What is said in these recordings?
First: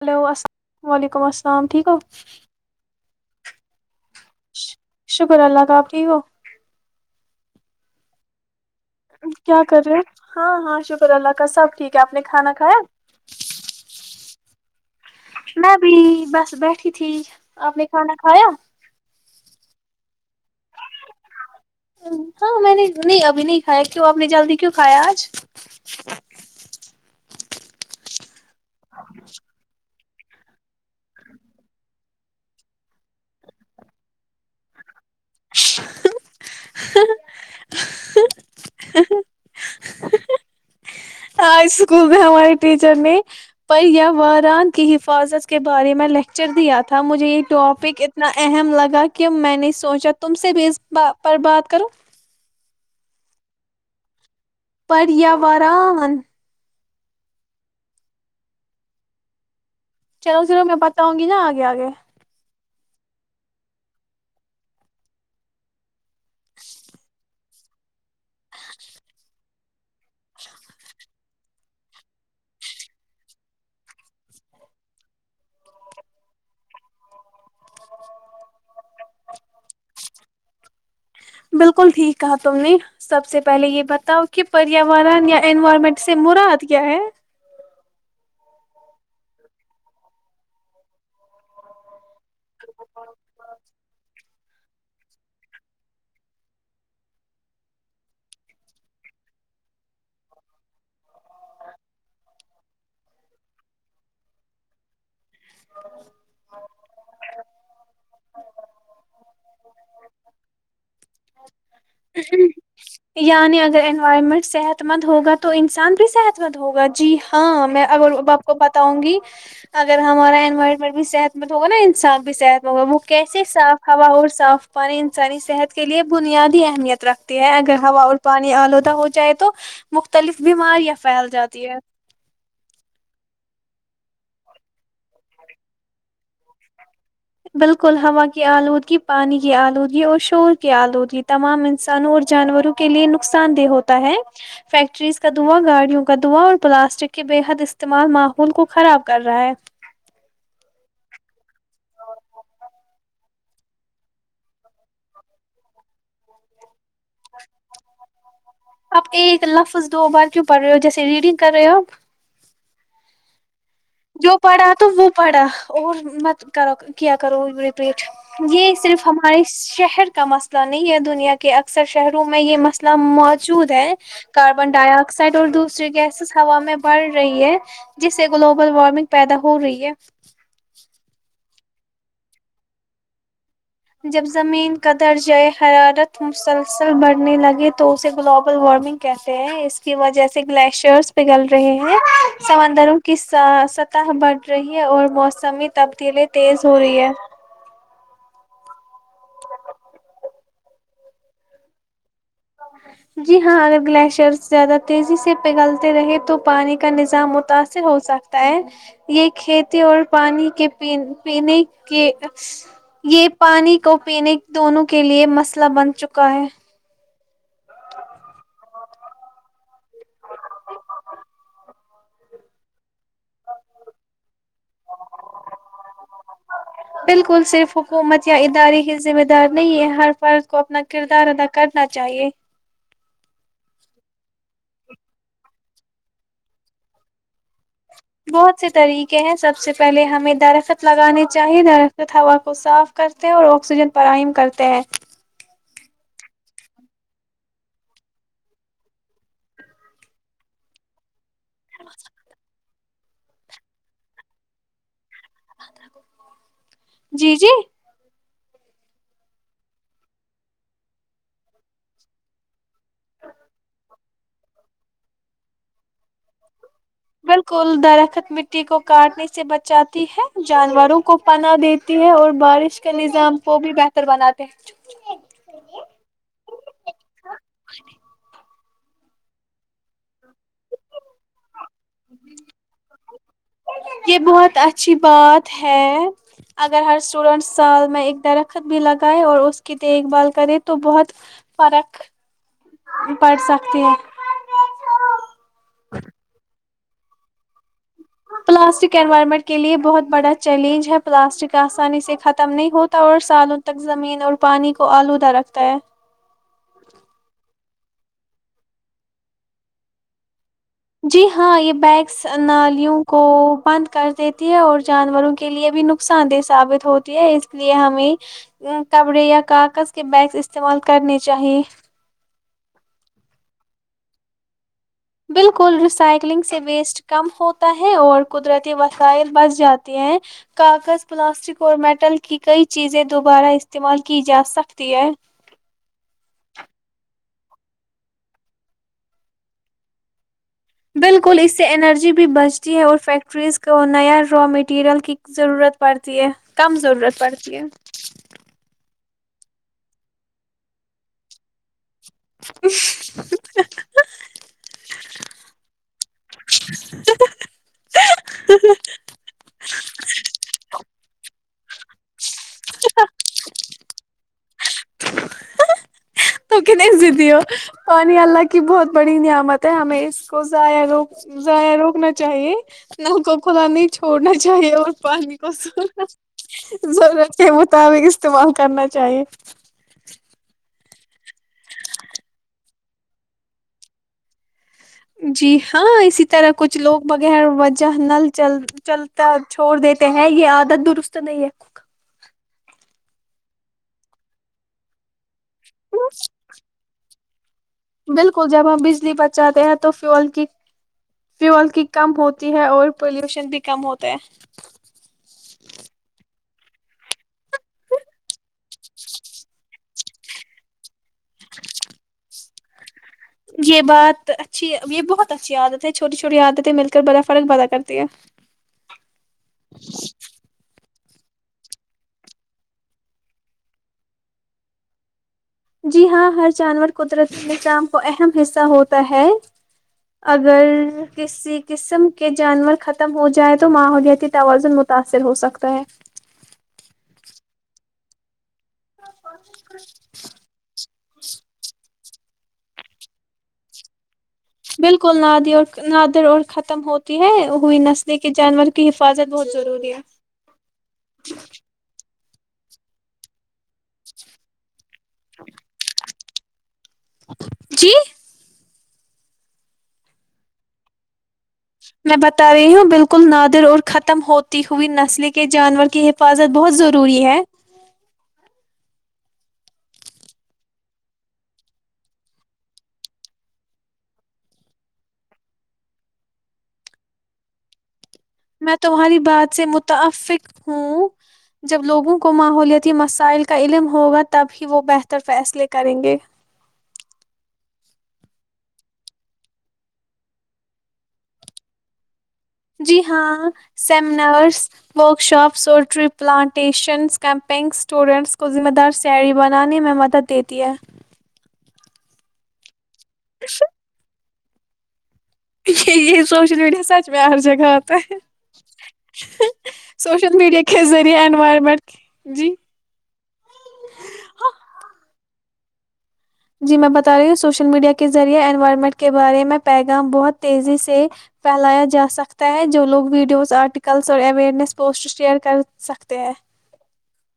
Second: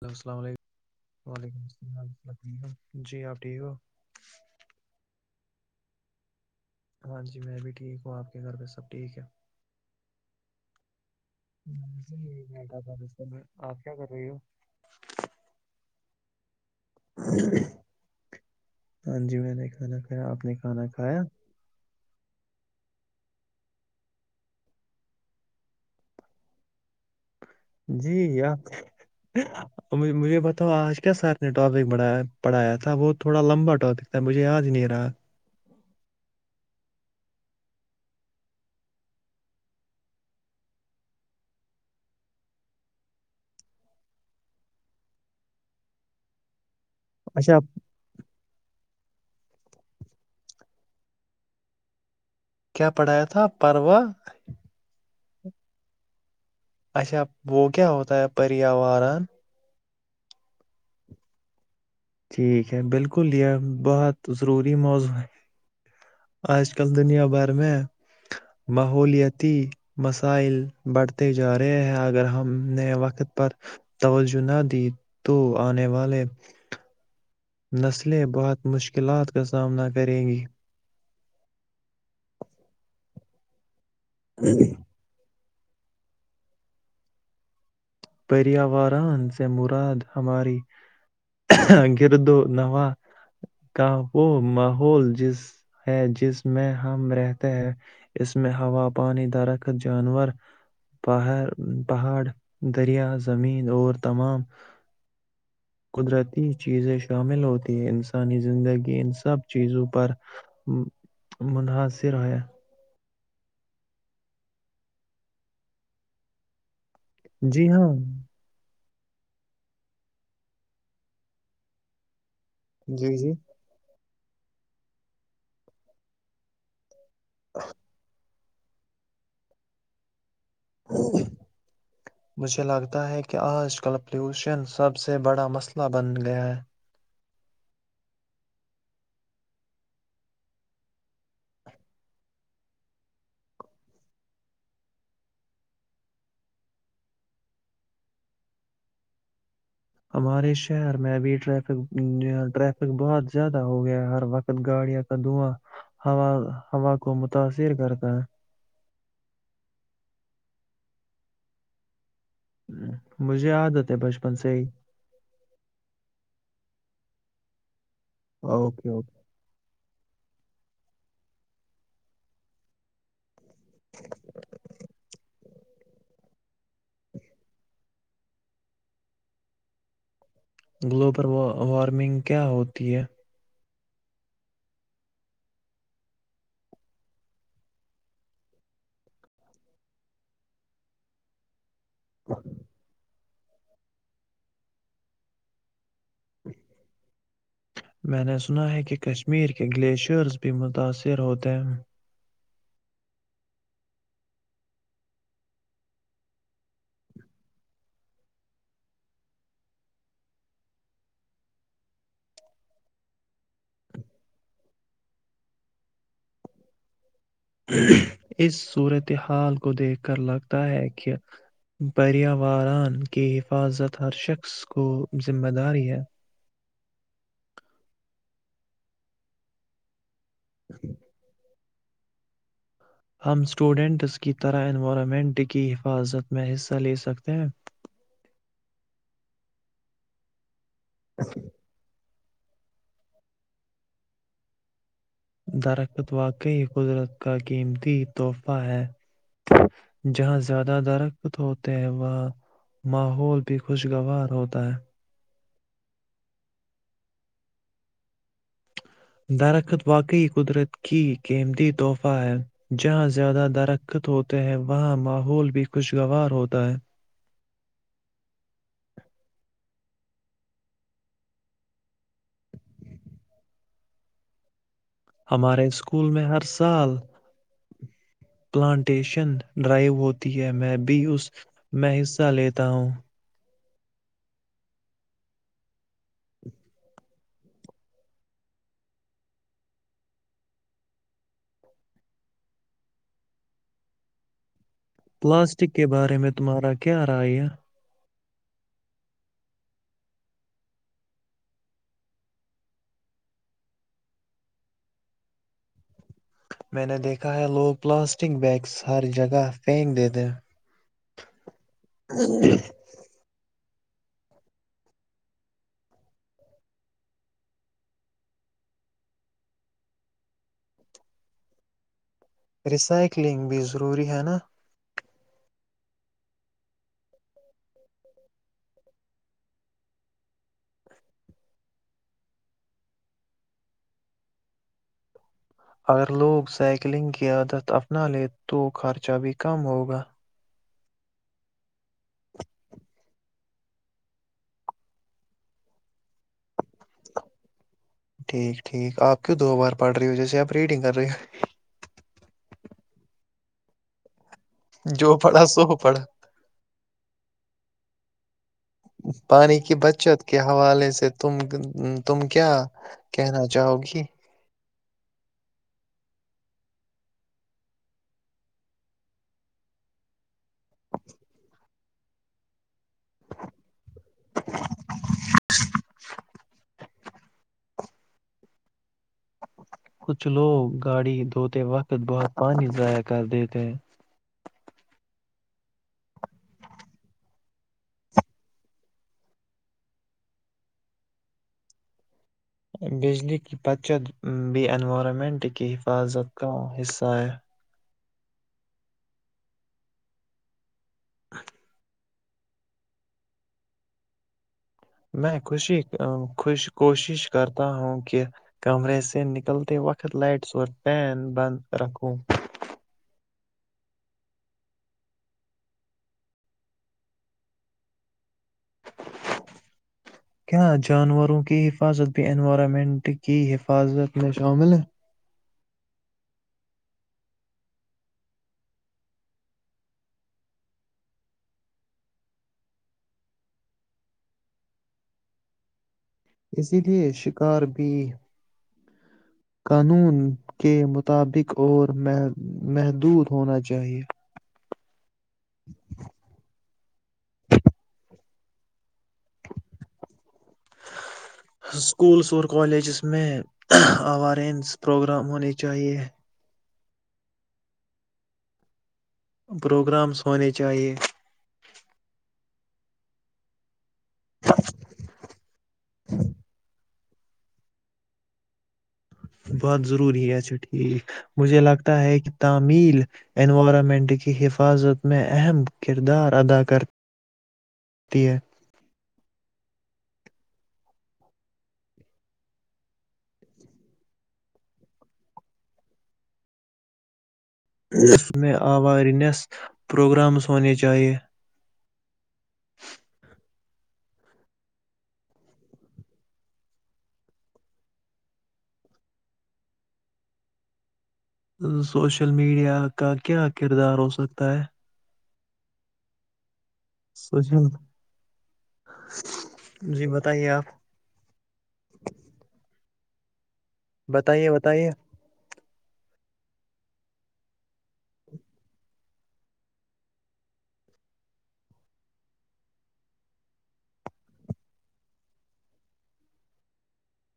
ل ہلو السلام الس علیکم وعلیکم ٹھیک ہو السلام ورحمۃم جی آ [unintelligible] ٹھیک ہو کاب ٹھیک ہو [unintelligible] ہاں جی میں بھی ٹھیک ہوں آپ کے گھر پہ سات [unintelligible] کیا کر رہے ہاں ہاں شکر اللہ کا سب میں ٹھیک ہے آپ ایسے نے ہی کھانا بیٹھا کھایا تھا بستر میں آپ کیا کر رہی ہو میں [unintelligible] پلی بس بیٹھ [unintelligible] اھی تھی آپ نے کھانا کھایا [unintelligible] ہاں جی میں نے کھانا کھایا آپ نے کھانا کھایا [inaudible] ہاں میں نے نہیں ابھی نہیں کھایا کیوں آپ نے جلدی کیوں کھایا آج [unintelligible] جی آپ [inaudible] اور مجھے بتاؤ آج کیا سر نے ٹاپک بڑھیا پڑھایا تھا وہ تھوڑا لمبا ٹاپک تھا مجھے یاد نہیں رہا [inaudible] ہ [inaudible] ہ [inaudible] ہ اسکول میں ہمارے ٹیچر نے پیہ واران کی حفاظت کے بارے میں لیکچر دیا تھا [unintelligible] تھا مجھے یہ اچھا ٹاپک اتنا اہم لگا [unintelligible] کی میں نے سوچا تم سے بھی اس ب پر بات کرو [unintelligible] کیا پڑھایا تھا پرواں [inaudible] ایا واران اچھا وہ کیا ہوتا ہے پریاورن چلو فھر میں پتا ہں گی نا آگے آگے ٹھیک ہے بالکل ی بہت ضروری موضوع ہے آج کل دنیا بھر میں ماحولتی مسائل بڑھتے جا رہے ہیں اگر ہم نے وقت پر توجہ نہ دی تو آنے والے نسلیں بہت مشکلات کا سامنا کریں گی بالکل ٹھیک کہا تم نے سب سے پہلے یہ بتا بتا کی پریاورن یا انوائرمنٹ سے مرا ہاد کیا ہے پیاوران سے مراد ہماری گر دو نو کا وہ ماحول جس ہے جس میں ہم رہتے ہیں اس میں ہوا پانی درخت جانور پر پہاڑ دریا زمین اور تمام قدرتی چیزیں شامل ہوتی ہیں ان سے آسانی زندگی ان سب چیزوں پر منحصر ہے یعنی اگر انوائرمنٹ صحت مند ہوگا تو انسان بھی صحت مند ہوگا جی ہاں میں اگر آپ کو ب وں گی اگر ہمارا انوائرمنٹ بھی صحت مند ہوگا نا انسان ب صت مگا وہ جی جی کیسے صاف ہوا اور صاف پانی انسانی صحت کے لیے بنیاد اہمیت رکھ اگر ہا اور پانی آلودہ ہو جائے تو مختلف بیماریاں پھیل جاتی ہیں مجھے لگتا ہے کہ آج کل فلوشن سب سے بڑا مسئلہ بن گیا ہے بالکل ہوا کی آلودگی پانی کی آلودگی اور شور کی آلودگی تمام انسانوں اور جانوروں کے لیے نقصان دہ ہوتا ہے فیکٹریز کا دوا گاڑیوں کا دوااں اور پلاسٹک کے بے حد استعمال ماحول کو خراب کر رہا ہے ہمارے شہر میں ابھی ٹریفک ٹریفک بہت زیادہ ہو گیا ہے ہر وقت گاڑیاں کا دھواں ہوا ہوا کو متاثر کرتا ہے آپ ایک لفظ دو بار کیوں پڑھ رہے ہو جیسے ریڈنگ کر رہے ہو آپ مجھے یاد آتی جو پڑھا تو وہ پڑھا اور مت کرو کیا کرو پیٹ یہ اوکے صرف اوکے ہمارے شہر کے کا مسئلہ نہیں ہے دنیا کے اکثر شہروں میں یہ مسئلہ موت چود ہے کاربن ڈائی آکسائڈ اور دودھ دوسری گیس ہوا میں بڑھ رہی ہے جسے گلوب گ وارمنگ پیدا ہو رہی ہے گلوبل وارم وارمنگ کیا ہوتی ہے جب زمین کا درج ہے حرارت مسلسل بڑھنے لگے تو اسے گلوبل وارمنگ کہتے ہیں اس کی وجہ سے گلیشیئرس پگھل رہے ہیں ہیں سمندروں ک س سطح بڑھ رہی ہے اور موسمی تبدیل تیز ہو رہی ہے میں نے سنا ہے کہ کشمیر کے گلیشیئرز بھی متاثر ہوتے ہیں جی ہاں اگر گلیشیئر زیادہ تیزی سے پگھلتے رہے تو پانی کا نظام متاثر ہو سکتا ہے یہ کھیتی اور پ کے یہ پانی کو پینے دونوں کے لیئے مسئلہ بن چکا ہے اس صورتحال کو دیکھ کر لگتا ہے کہ پرییاوران کی حفاظت ہر شخص کو ذمہ داری ہے بالکل صرف حکومت یا ادارے کی ذمہ دار نہیں ہے ہر کو اپنا کردار ادا کر نا چاہیے ہم اسٹوڈینٹس کی طرح انوائرمنٹ کی حفاظت میں حصہ لے سکتے ہیں بہت سے طریقے ہیں سب سے پہلے ہمیں درخت لگانے چاہے نا ہوا کو صاف کرتے ہیں اور آکسیجن فراہم کرتے ہیں درخت واقعی قدرت کا قیمتی تحفہ ہے جہاں زیادہ درخت تو ہوتے ہیں وہ ماحول بھی خوشگوار ہوتا ہے جی جی درخت واقعی قدرت کی قیمتی تحفہ ہے جہاں زیادہ درخت ہوتے ہیں وہاں ماحول بھی خوشگوار ہوتا ہے بالکل درخت مٹی کو کاٹنے سے بچاتی ہے جانوروں کو پناہ دیتی ہے اور بارش کے نظام کو بھی بہتر بناتے ہیں ہمارے اسکول میں ہر سال پلانٹیشن ڈرائیو ہوتی ہے میں بھی اس میں حصہ لیتا ہوں [inaudible] پلاسٹک کے بارے میں تمہارا کیا رائے ہے؟ پلاسٹک انوائرمنٹ کے لیے بہت بڑا چیلنج ہے پلاسٹک آسانی سے ختم نہیں ہوتا اور سالوں تک زمین اور پانی کو آلودہ رکھتا ہے میں نے دیکھا ہے لوگ پلاسٹک بیگس ہر جگہ پھینک دے دیں جی ہاں یہ بیگس نالیوں کو بند کر دیتی ہے اور جانوروں کے لیے بھی نقصان دہ ثابت ہوتی ہے اس لیے ہمیں کپڑے یا کاغذ کے بیگس استعمال کرنے چاہیے ریسائکلنگ بھی ضروری ہے نا بالکل ریسائکلنگ سے ویسٹ کم ہوتا ہے اور قدرتی وسائل بچ جاتے ہیں کاغذ پلاسٹک اور میٹل کی کئی چیزیں دوبارہ استعمال کی جاسکتی ہیں اگر لوگ سائیکلنگ کی عادت اپنا لے تو خرچہ بھی کم ہو گا بالکل اس سے انرجی ج بھی بچتی ہے اور فیکٹری ٹریز کو نیا را میٹیریل کی ضرورت پڑتی ہے کم ضرورت پڑتی ہے ٹھیک ٹھیک آپ کیوں دو بار پڑھ رہی ہو جیسے آپ ریڈنگ کر رہی ہو [inaudible] جو پڑا سو پڑا ہ پانی کی بچت کے حوالے سے تم تم کیا کہنا چاہو گی جیتی ہو نہیں اللہ کی بہت بڑی نعمت ہے ہمیں تو زا روخ جا روخ نا چاہیے نل کو کھدا نہیں چھوڑنا چاہیے اور پانی کو سنا ضرورت کے مطابق استعمال کرنا چاہیے کچھ لوگ گاڑی دھوتے وقت بہت پانی ضائع کر دیتے جی ہاں اسی طرح کچھ لوگ بغیر وجہ نل چل چلتا چھوڑ دیتے ہیں یہ عادت درست نہیں ہے بجلی پت چ بی انینورارامینٹ کی حفاظت کا حصہ ہے بالکل جب ہم بجلی بچاتے ہیں تو فیول کی فیول کی کم ہوتی ہے اور پولوشن بھی کم ہوتا ہے میں خوشی خوش کوشش کرتا ہوں کہ کمرے سے نکلتے وقت لائٹس اور پین بند رکھوں یہ بات اچھی یہ بہت اچھی عادت ہے چھوٹی چھوٹی عادتیں مل کر بڑا فرق پدا کرتی ہے کیا جانوروں کی حفاظت بھی انوائرمنٹ کی حفاظت میں شامل ہے جی ہاں ہر جانور قدرتی نظام کو اہم حصہ ہوتا ہے اگر کسی قسم کے جانور ختم ہو جائے تو ماحولیاتی توازن متاثر ہو سکتا ہے اسی لیے شکار بھی قانون کے مطابق اور مح محدود ہونا چاہیے بالکل نادی اور نادر اور ختم ہوتی ہے ہوئی نسل کے جانور کی حفاظت بہت ضروری ہے ور کالیجس میں آوینز پروگرام ہونے چاہیے جی پروگرامس ہونے چاہیئے وں بالکل نادر اور ختم ہوتی ہوئی نسلیں کے جانور کی حفاظت بہت ضروری ہے بات ضروری ہے اچھا ٹھیک مجھے لگتا ہے کہ تمیل انوائرمنٹ کی حفاظت میں اہم کردار ادا کر میں تمہاری بات سے متفق ہوں جب لوگوں کو ماحولیاتی مسائل کا علم ہوگا تب ہی وہ بہتر فیصلے کریں گے اس میں اورنیس پروگرامز ہونے چاہیئے جی ہاں سیمینارز ورکشاپس اور ٹری پلانٹیشنز کیمپنگ اسٹوڈنٹس کو ذمہ دار ساڑری بنانے میں مدد دیتی ہے سوشل میڈیا کا کیا کردار ہو سکتا ہے [inaudible] یہ سوشل میڈیا سچ میں ہر جگہ سوشل آتا ہے جی سوشل بتائیے میڈیا آپ کے ذریعے انوائرمنٹ جی بتائیے بتائیے جی میں بتا رہی ہوں سوشل میڈیا کے ذریعہ انوائرمنٹ کے بارے میں پیغام بہت تیزی سے پھیلایا جاسکتا ہے جو لوگ ویڈیوز آرٹیکلز اور اویرنیس پوسٹ شیئر کر سکتے ہیں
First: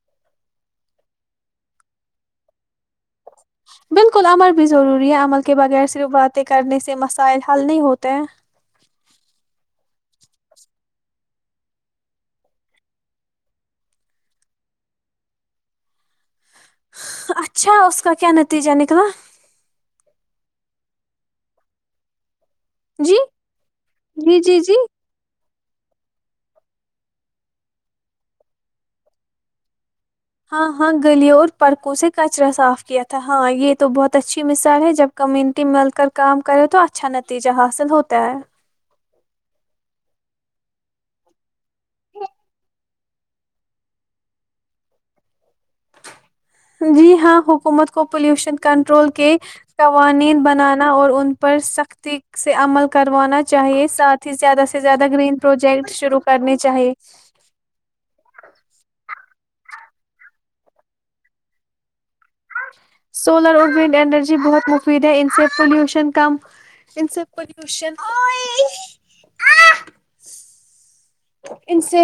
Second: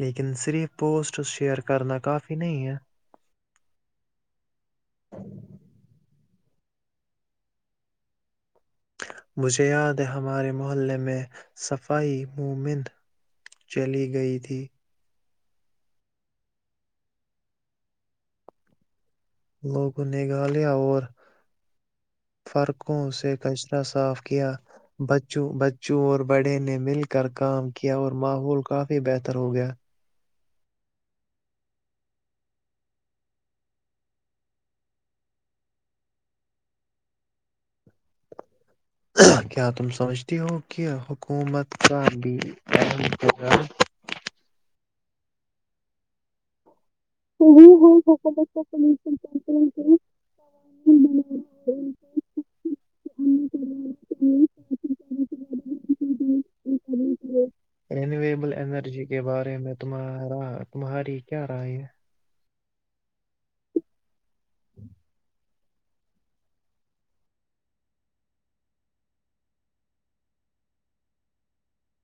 لیکن صرف پوسٹ شیئر کرنا کافی نہیں ہے بالکل عمل بھی ضروری ہے عمل کے بغیر صرف باتیں کرنے سے مسائل حل نہیں ہوتے ہیں مجھے یاد ہے ہمارے محلے میں صفائی مومند چلی گئی تھی اچھا اس کا کیا نتیجہ نکلا لوگوں نگھالیہ اور فرقوں جی سے کچرا صاف جی کیا جی جی بچوں چور بڑے نے مل کر کام کیا اور ماحول کافی بہتر ہو گیا ہاں ہاں گلیوں اور پرکوں سے کچرا صاف کیا تھا ہاں یہ تو بہت اچھی مثال ہے جب کمیونٹی مل کر کام کرے تو اچھا نتیجہ حاصل ہوتا ہے کیا تم سمجھتی ہو کہ حکومت کا بھی اہم کرظام جی ہاں یہی ہے حکومت کو حکومت پلیوشن کو کنٹرول پولیوشن کے کنٹرول کے قوانین بنانا قوانین اور ان بنانا پر اور ان سختی پر سے سختی عمل کروانا عمل چاہیے کروانا ساتھ ہی چاہیے زیادہ سے ساتھ ہی زیادہ گرین پروجیکٹ سے شروع زیادہ کرنے ہم چاہیے قدم کریں رینیویبل انرجی کے بارے تمہارا تمہاری کیا را ہے سولر اور ونڈ انرجی بہت مفید ہے ان سے پالوشن کم ان سے پلیوشن ان سے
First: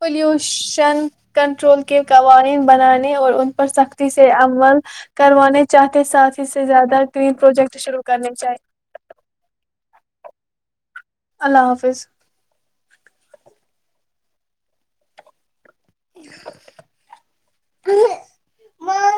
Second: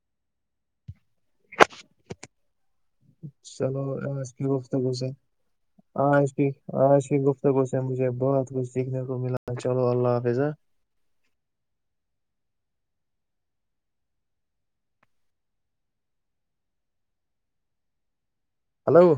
پلیوشن کنٹرول کے قوانین بنانے اور ان پر چلو سختی سے آج کی عمل گفتگو سے کروانے چاہتے آج ساتھ ہی کی سے زیادہ آج کی گرین گفتگو پروجیکٹ سے شروع مجھے کرنے بہت چاہیے کچھ سیکھنے کو ملا چلو اللہ حافظ [inaudible] اللہ حافظ [inaudible] ہلو